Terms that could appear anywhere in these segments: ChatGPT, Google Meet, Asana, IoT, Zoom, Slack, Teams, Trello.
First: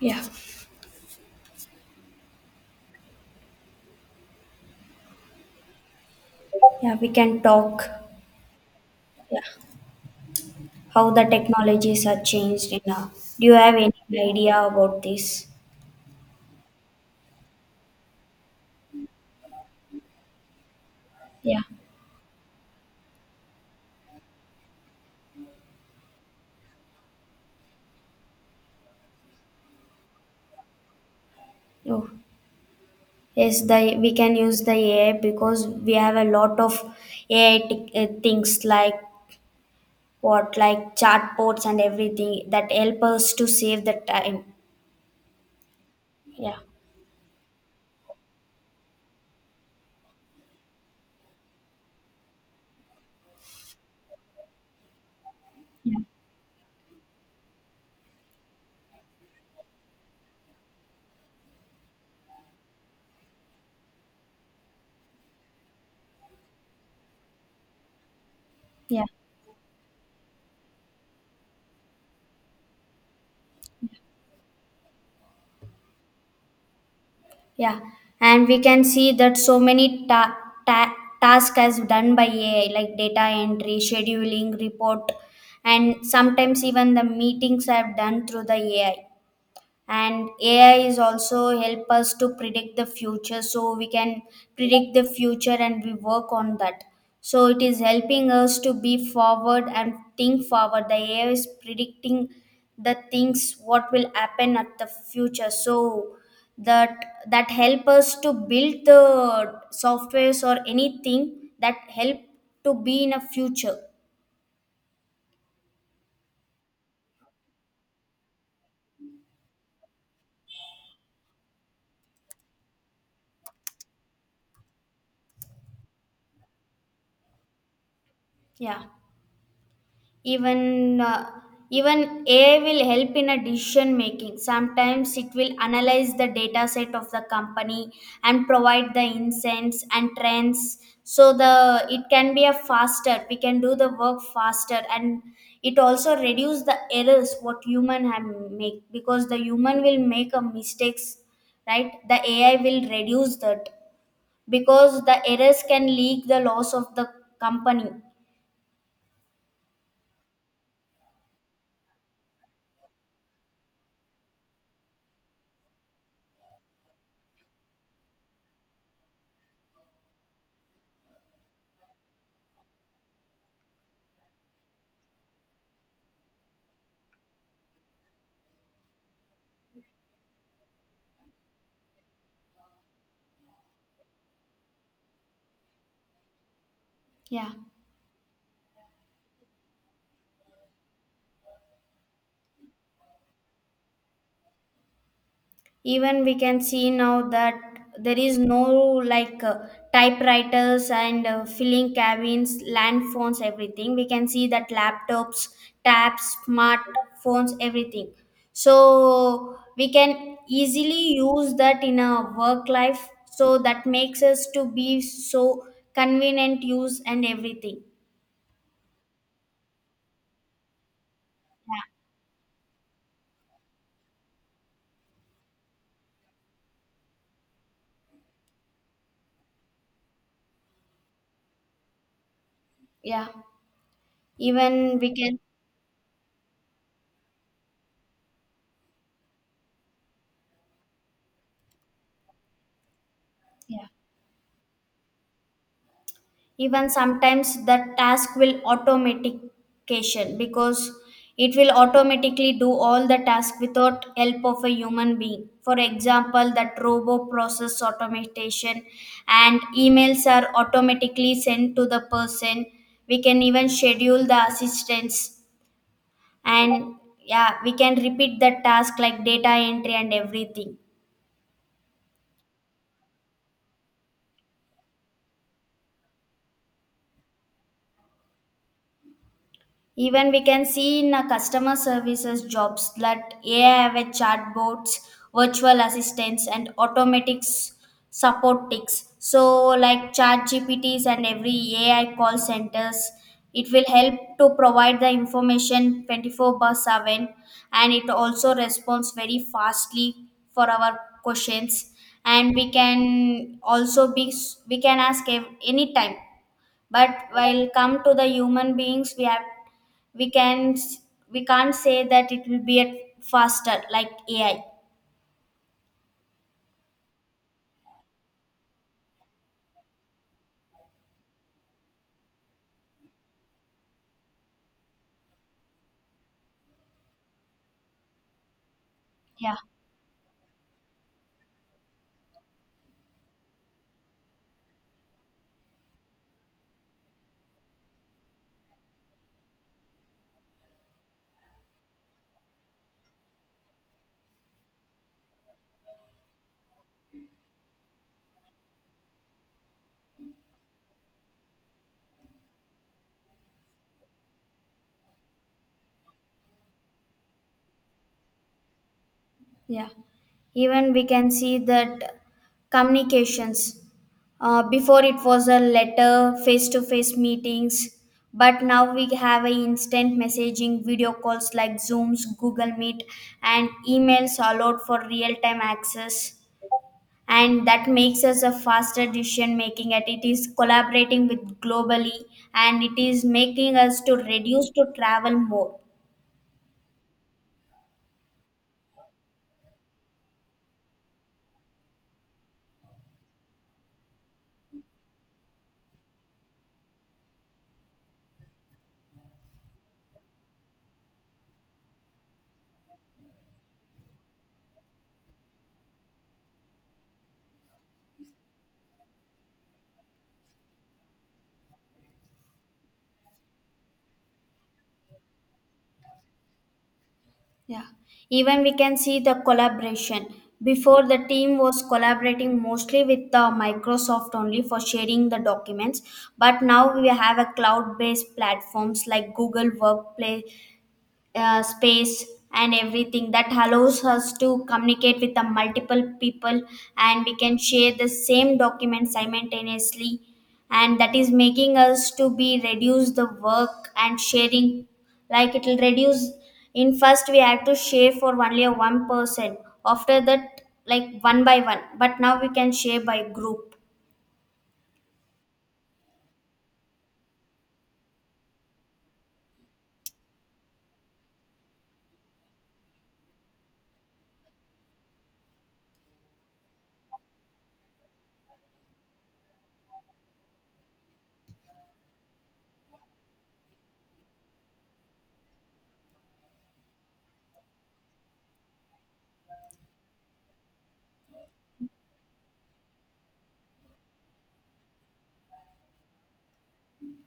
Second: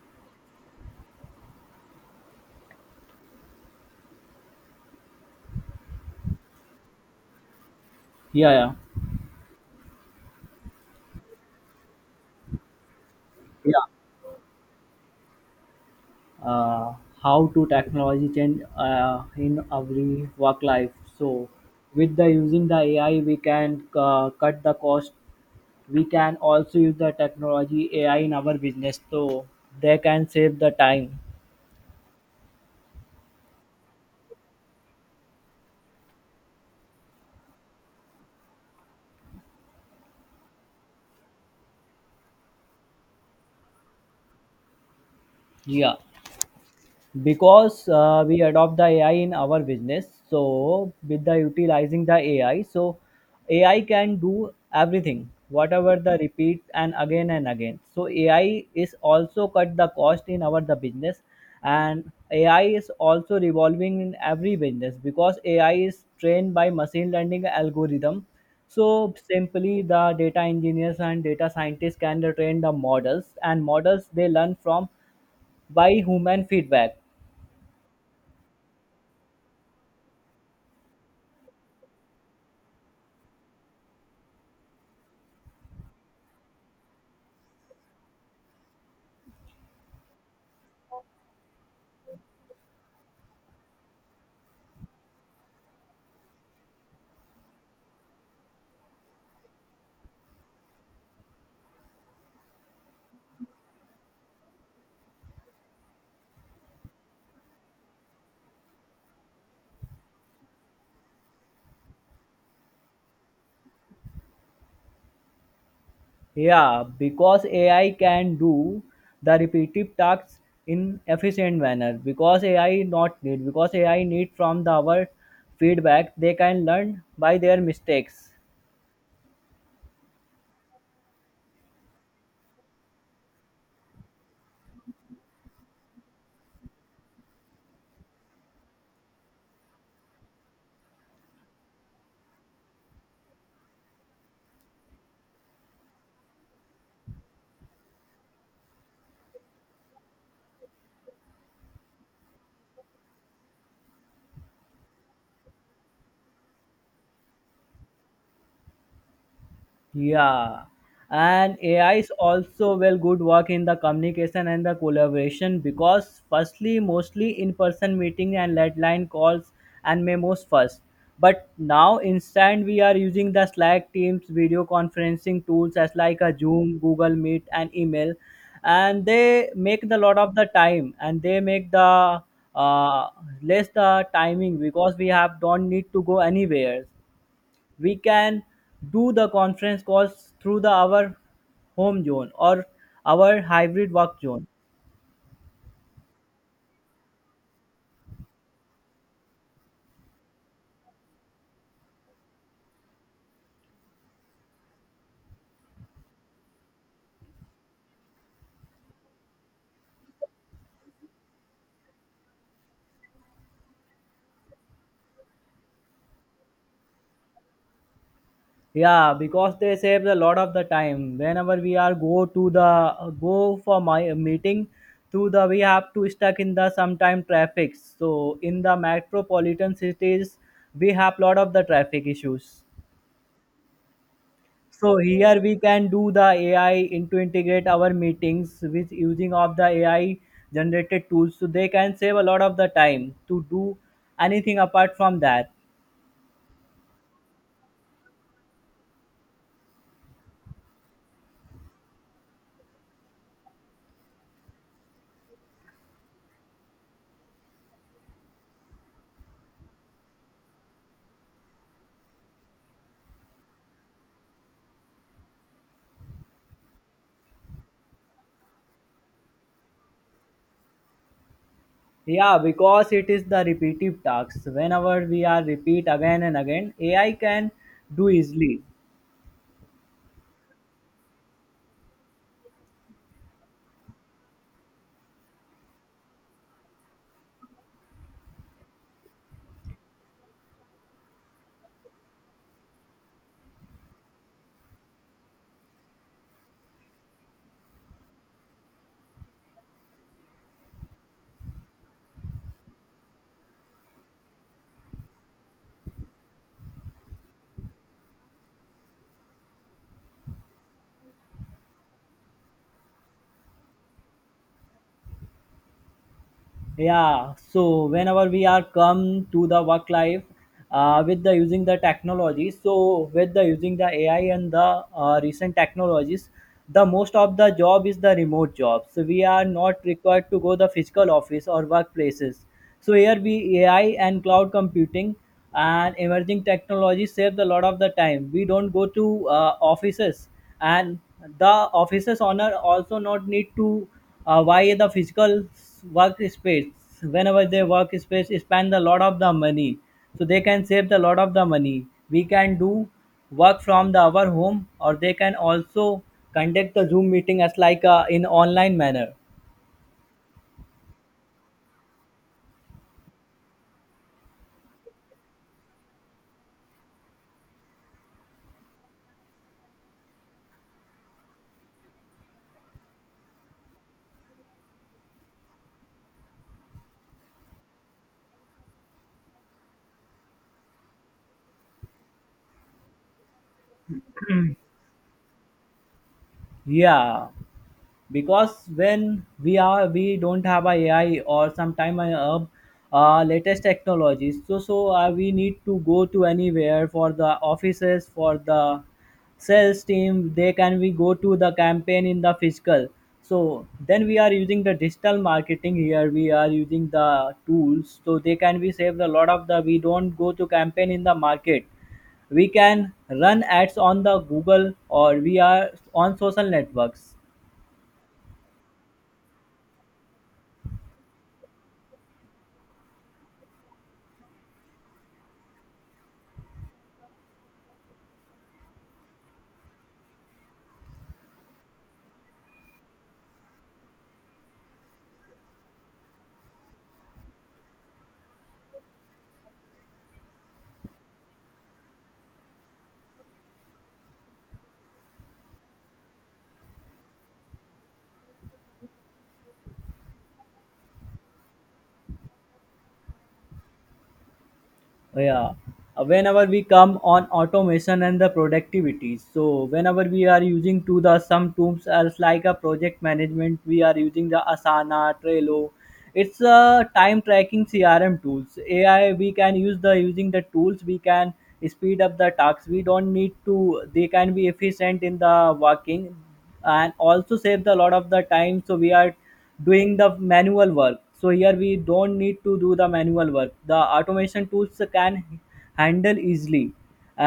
Yeah, Yeah, we can talk Yeah, yeah, yeah. How the technologies are changed in do you have yeah. any idea about this? Uh, how to technology change in every work life? So, Yeah, with the using the AI, we can cut the cost. We can also use the technology AI in our business, so they can save the time. Oh, yes, the we can use the AI because we have a lot of AI things like chatbots and everything that help us to save the time. Yeah. Yeah. Because we adopt the ai in our business so with the utilizing the ai so ai can do everything whatever yeah, the repeat and again so ai is also cut the cost in our the business and ai is also revolving in every business because ai is trained by machine learning algorithm yeah. so simply the data engineers and data scientists can train the models and models they learn from by human feedback. Yeah, and we can see that so many ta- tasks as done by AI, like data entry, scheduling, report, and sometimes even the meetings are done through the AI, and ai is also help us to predict the future, so we can predict the future and we work on that. So it is helping us to be forward and think forward. The ai is predicting the things what will happen at the future, so that that help us to build the softwares or anything that help to be in a future. Yeah, because AI can do the repetitive tasks in efficient manner. Because AI not need, because AI need from the our feedback, they can learn by their mistakes. Yeah even uh, even AI will help in a decision making. Sometimes it will analyze the data set of the company and provide the insights and trends. So the it can be a faster. We can do the work faster, and it also reduce the errors what human have make, because the human will make a mistakes, right? The AI will reduce that because the errors can leak the loss of the company. Yeah, and AI is also well good work in the communication and the collaboration because firstly mostly in-person meeting and landline calls and memos first. But now instant we are using the Slack Teams video conferencing tools as like a Zoom, Google Meet and email and they make the lot of the time and they make the uh, less the timing because we have don't need to go anywhere, Yeah. we can do the conference calls through the our home zone or our hybrid work zone. Even we can see now that there is no like typewriters and filling cabins, land phones, everything. We can see that laptops, tabs, smart phones, everything. So we can easily use that in a work life, so that makes us to be so convenient use and everything. Yeah, because they save a lot of the time whenever we Yeah are go to the go for my meeting through the we have to stuck in the sometime traffic so in the metropolitan cities we have lot of the traffic issues. yeah So even we can here we can do the AI into integrate our meetings with using of the AI generated tools. So they can save a lot of the time to do yeah anything apart from that. Even sometimes the task will automatication, because it will automatically do all the task without help of a human being, for example that robo process automation, and emails are automatically sent to the person. We can even schedule the assistance, and yeah, we can repeat the task like data entry and everything. Yeah, because it is the repetitive tasks. Whenever we are repeat again and again, AI can do easily. Even we can see in a customer services jobs that AI have a chatbots, virtual assistants, and automatic support ticks. So, like chat GPTs and every AI call centers, it will help to provide the information 24 by 7, and it also responds very fastly for our questions, and we can also we can ask anytime. But while come to the human beings, we have we can we can't say that it will be at faster like ai. Yeah, so whenever we are come to the work life with the using the technology so with the using the ai and the recent technologies the most of the job is the remote job so we are yeah not required to go the physical office or workplaces. So here we ai and cloud computing and emerging technology saves a lot of the time we don't go to offices, and the offices owner also not need to why the physical workspace whenever they workspace spend a lot of the money so they can save the lot of the money, we can do work from the our home or they can also conduct the zoom meeting as like in online manner. yeah Even we can see that communications, before it was a letter, face to face meetings, but now we have a instant messaging, video calls like zooms, google meet, and emails allowed for real time access, and that makes us a faster decision making, and it is collaborating with globally, and it is making us to reduce to travel more. Yeah, because when we are we don't have a AI or sometime a latest technologies so we need to go to anywhere for the offices for the sales team they can we go to the campaign in the physical, so then we are using the digital marketing here we are using the tools so they can be saved a lot of the we don't go to campaign in the market, we can run ads on the google or we are on social networks. Yeah, even we can see the collaboration. Before, the team was collaborating mostly with Microsoft only for sharing the documents, but now we have a cloud-based platforms like Google Workplace, space, and everything that allows us to communicate with the multiple people, and we can share the same document simultaneously, and that is making us to be reduce the work and sharing. Like it will reduce, in first we have to share for only a one person, after that like one by one, but now we can share by group. Oh, yeah. Whenever we come on automation and the productivity so whenever we are using to the some tools as like a project management we are using the asana trello, it's a time tracking crm tools ai we can use the using the tools we can speed up the tasks we don't need to, they can be efficient in the working, and also saves a lot of the time so we are doing the manual work so here we don't need to do the manual work the automation tools can handle easily.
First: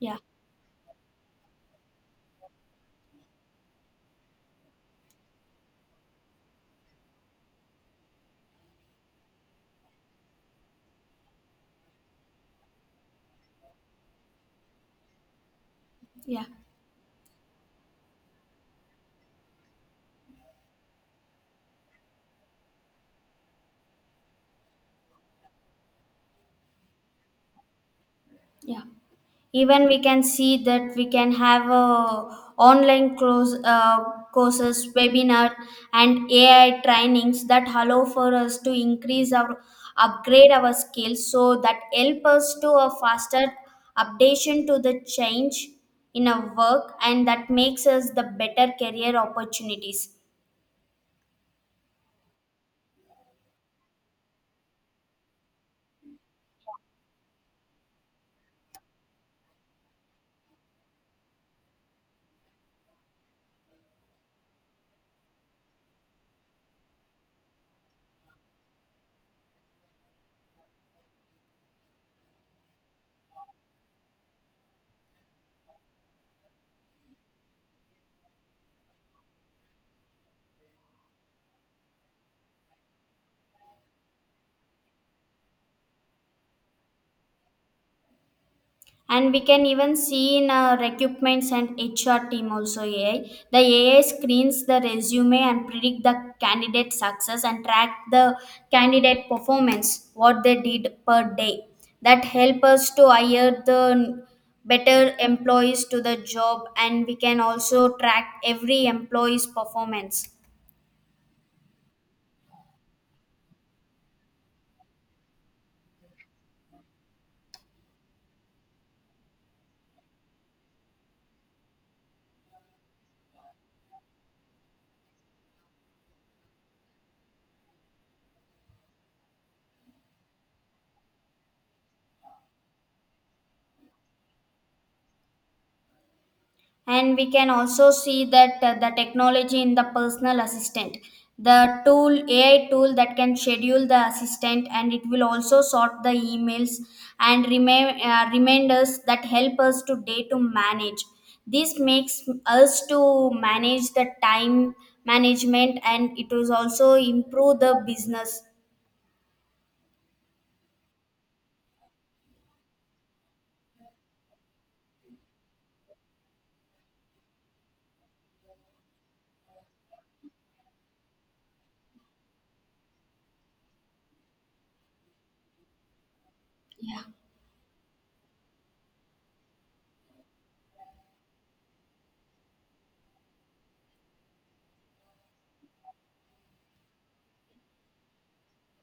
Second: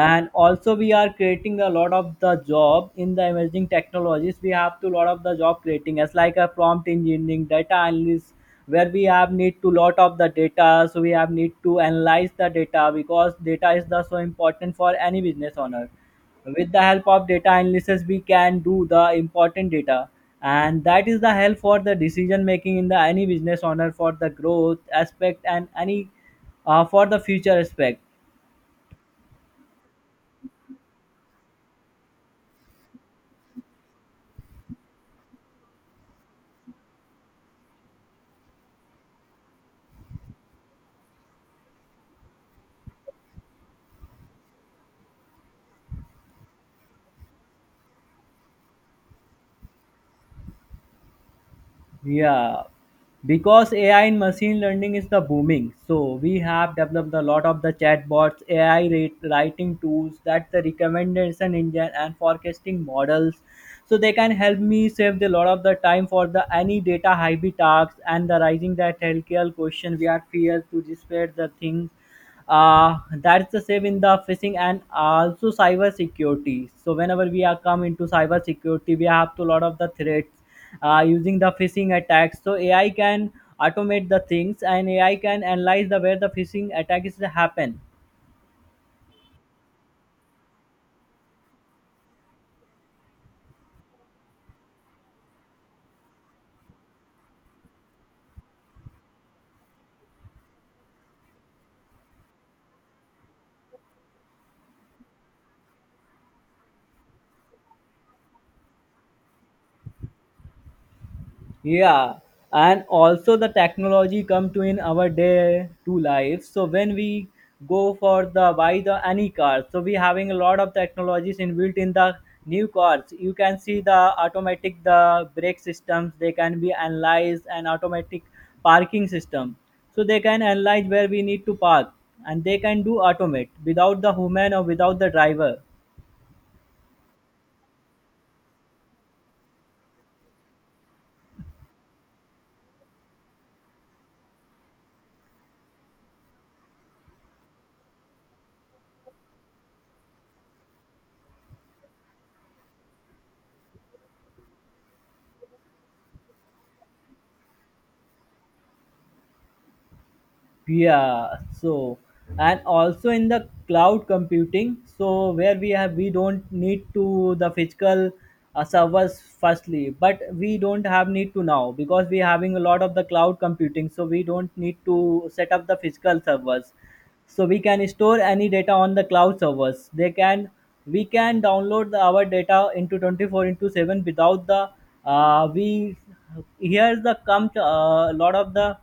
yeah also we are creating a lot of the job in the emerging technologies we have to lot of the job creating as like a prompt engineering data analyst where we have need to lot of the data so we have need to analyze the data because data is the so important for any business owner. yeah With the help of data analysis we can do the important data, and that is the help for the decision making in the any business owner for the growth aspect and any for the future aspect. yeah Even we can see that we can have a online course, courses, webinar, and ai trainings that allow for us to increase our upgrade our skills, so that help us to a faster updation to the change in our work, and that makes us the better career opportunities. Yeah, because AI in machine learning is the booming, so we have developed a lot of the chatbots, AI rate, writing tools, that the recommendation engine and forecasting models. So they can help me save the lot of the time for the any data heavy tasks and the rising that healthcare question we are feared to spread the thing. That's the same in the phishing and also cyber security so whenever we are come into cyber security we have to lot of the threats using the phishing attacks so ai can automate the things and ai can analyze the where the phishing attack is happen. And we can even see in our recruitments and hr team also ai. The ai screens the resume and predict the candidate success and track the candidate performance what they did per day. That help us to hire the better employees to the job, and we can also track every employee's performance. Yeah, and also the technology come to in our day to life. So when we go for the buy the any car, so we having a lot of technologies inbuilt in the new cars. You can see the automatic the brake systems. They can be analyzed and automatic parking system. So they can analyze where we need to park, and they can do automate without the human or without the driver. And we can also see that the technology in the personal assistant, the tool ai tool that can schedule the assistant, and it will also sort the emails and reminders that help us today to manage. This makes us to manage the time management, and it will also improve the business. Yeah, so and also in the cloud computing so where we have we don't need to the physical servers firstly but we don't have need to now because we having a lot of the cloud computing so we don't need to set up the physical servers, so we can store any data on the cloud servers they can we can download the, our data into 24 into 7 without the we here's the come a lot of the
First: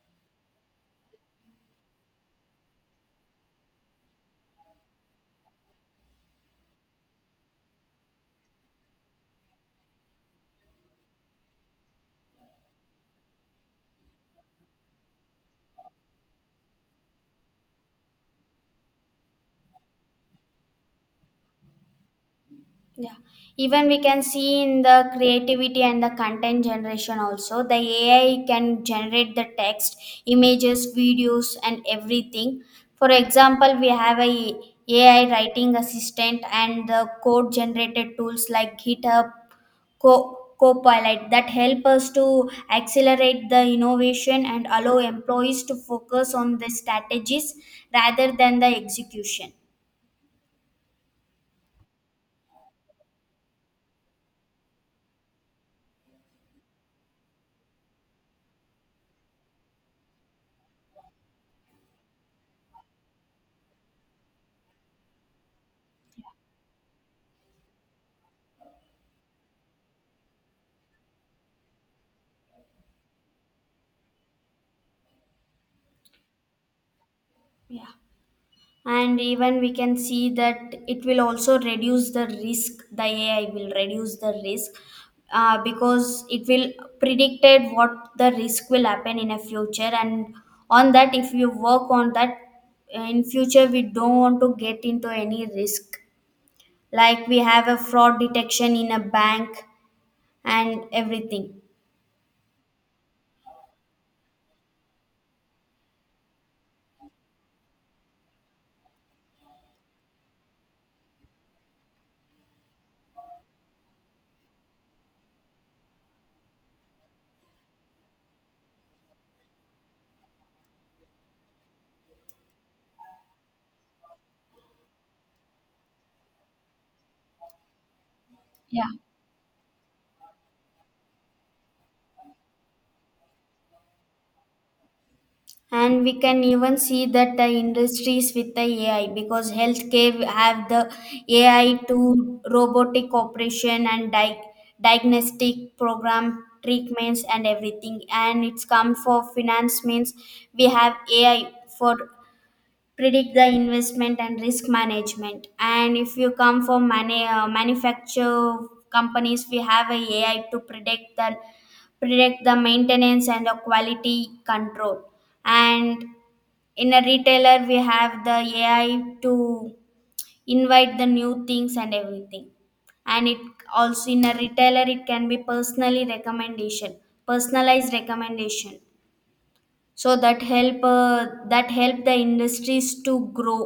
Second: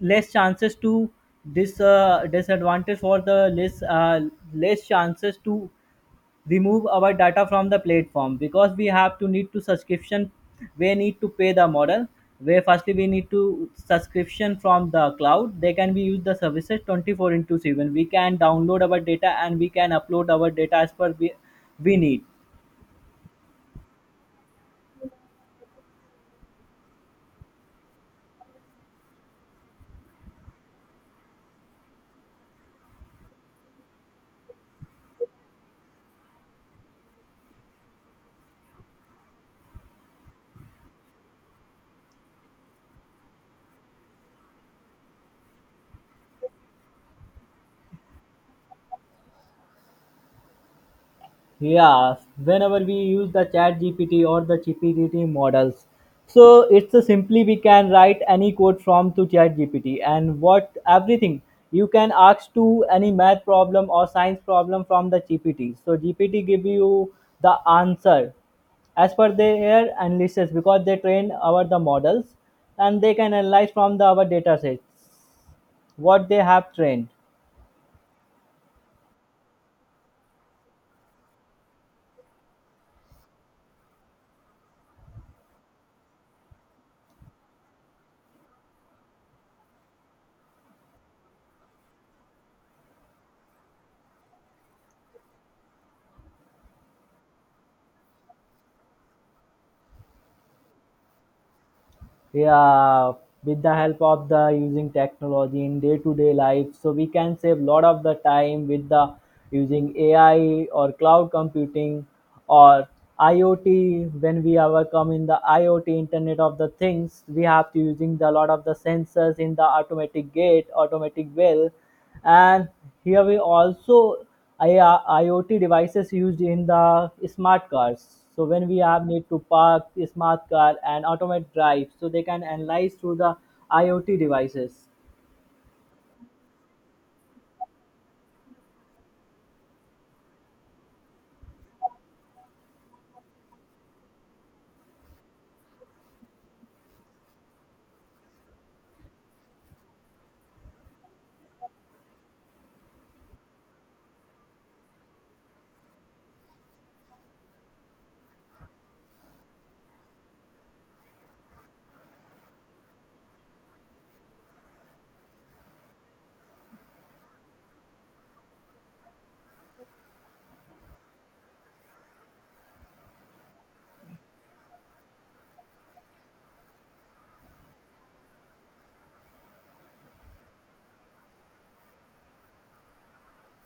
less chances to this disadvantage for the less less chances to remove our data from the platform because we have to need to subscription, we need to pay the model where firstly we need to subscription from the cloud they can be use the services 24 into 7 we can download our data and we can upload our data as per we need. Yeah, even we can see in the creativity and the content generation also, the AI can generate the text, images, videos, and everything. For example, we have a AI writing assistant and the code generated tools like GitHub, Copilot, that help us to accelerate the innovation and allow employees to focus on the strategies rather than the execution. Yes, whenever we use the chat GPT or the GPT models, so it's a simply we can write any code from to chat GPT and what everything you can ask to any math problem or science problem from the GPT. So GPT give you the answer as per their analysis because they train our the models and they can analyze from the our data sets what they have trained. Yeah. And even we can see that it will also reduce the risk. The ai will reduce the risk, because it will predicted what the risk will happen in a future, and on that if you work on that, in future we don't want to get into any risk, like we have a fraud detection in a bank and everything. Yeah, with the help of the using technology in day to day life so we can save lot of the time with the using ai or cloud computing or iot when we ever come in the iot internet of the things we have to using the lot of the sensors in the automatic gate automatic well, and here we also IoT devices used in the smart cars. So when we have need to park the smart car and automate drive, so they can analyze through the IoT devices. And we can even see that the industries with the ai, because healthcare have the ai to robotic operation and diagnostic program treatments and everything, and it's come for finance means we have ai for predict the investment and risk management. And if you come for manufacture companies, we have a ai to predict the maintenance and the quality control, and in a retailer we have the ai to invite the new things and everything, and it also in a retailer it can be personally recommendation personalized recommendation, so that help the industries to grow.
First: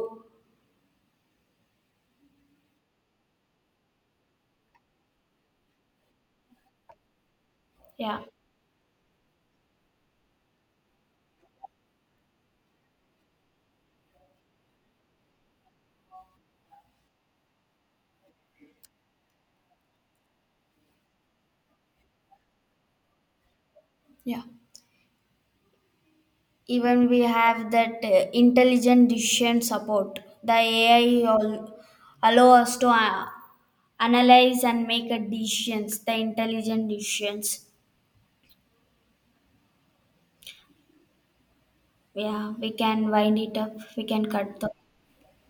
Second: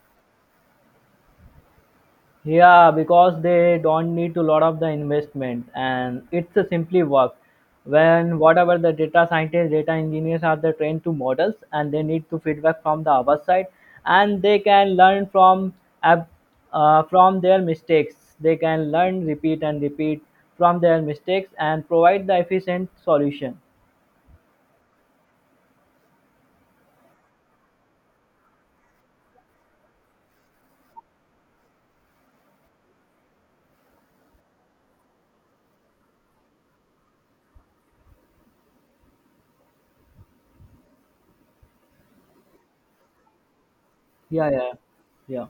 Yeah, because they don't need to lot of the investment and it's a simply work. yeah When whatever the data scientists, data engineers are the trained to models and they need to feedback from the other side and they can learn from ab- from their mistakes. They can learn, repeat and repeat from their mistakes and provide the efficient solution. Yeah. Even we have that intelligent decision support, the ai all allow us to analyze and make a decisions, the intelligent decisions. Yeah, we can wind it up. We can Yeah, cut the yeah, yeah.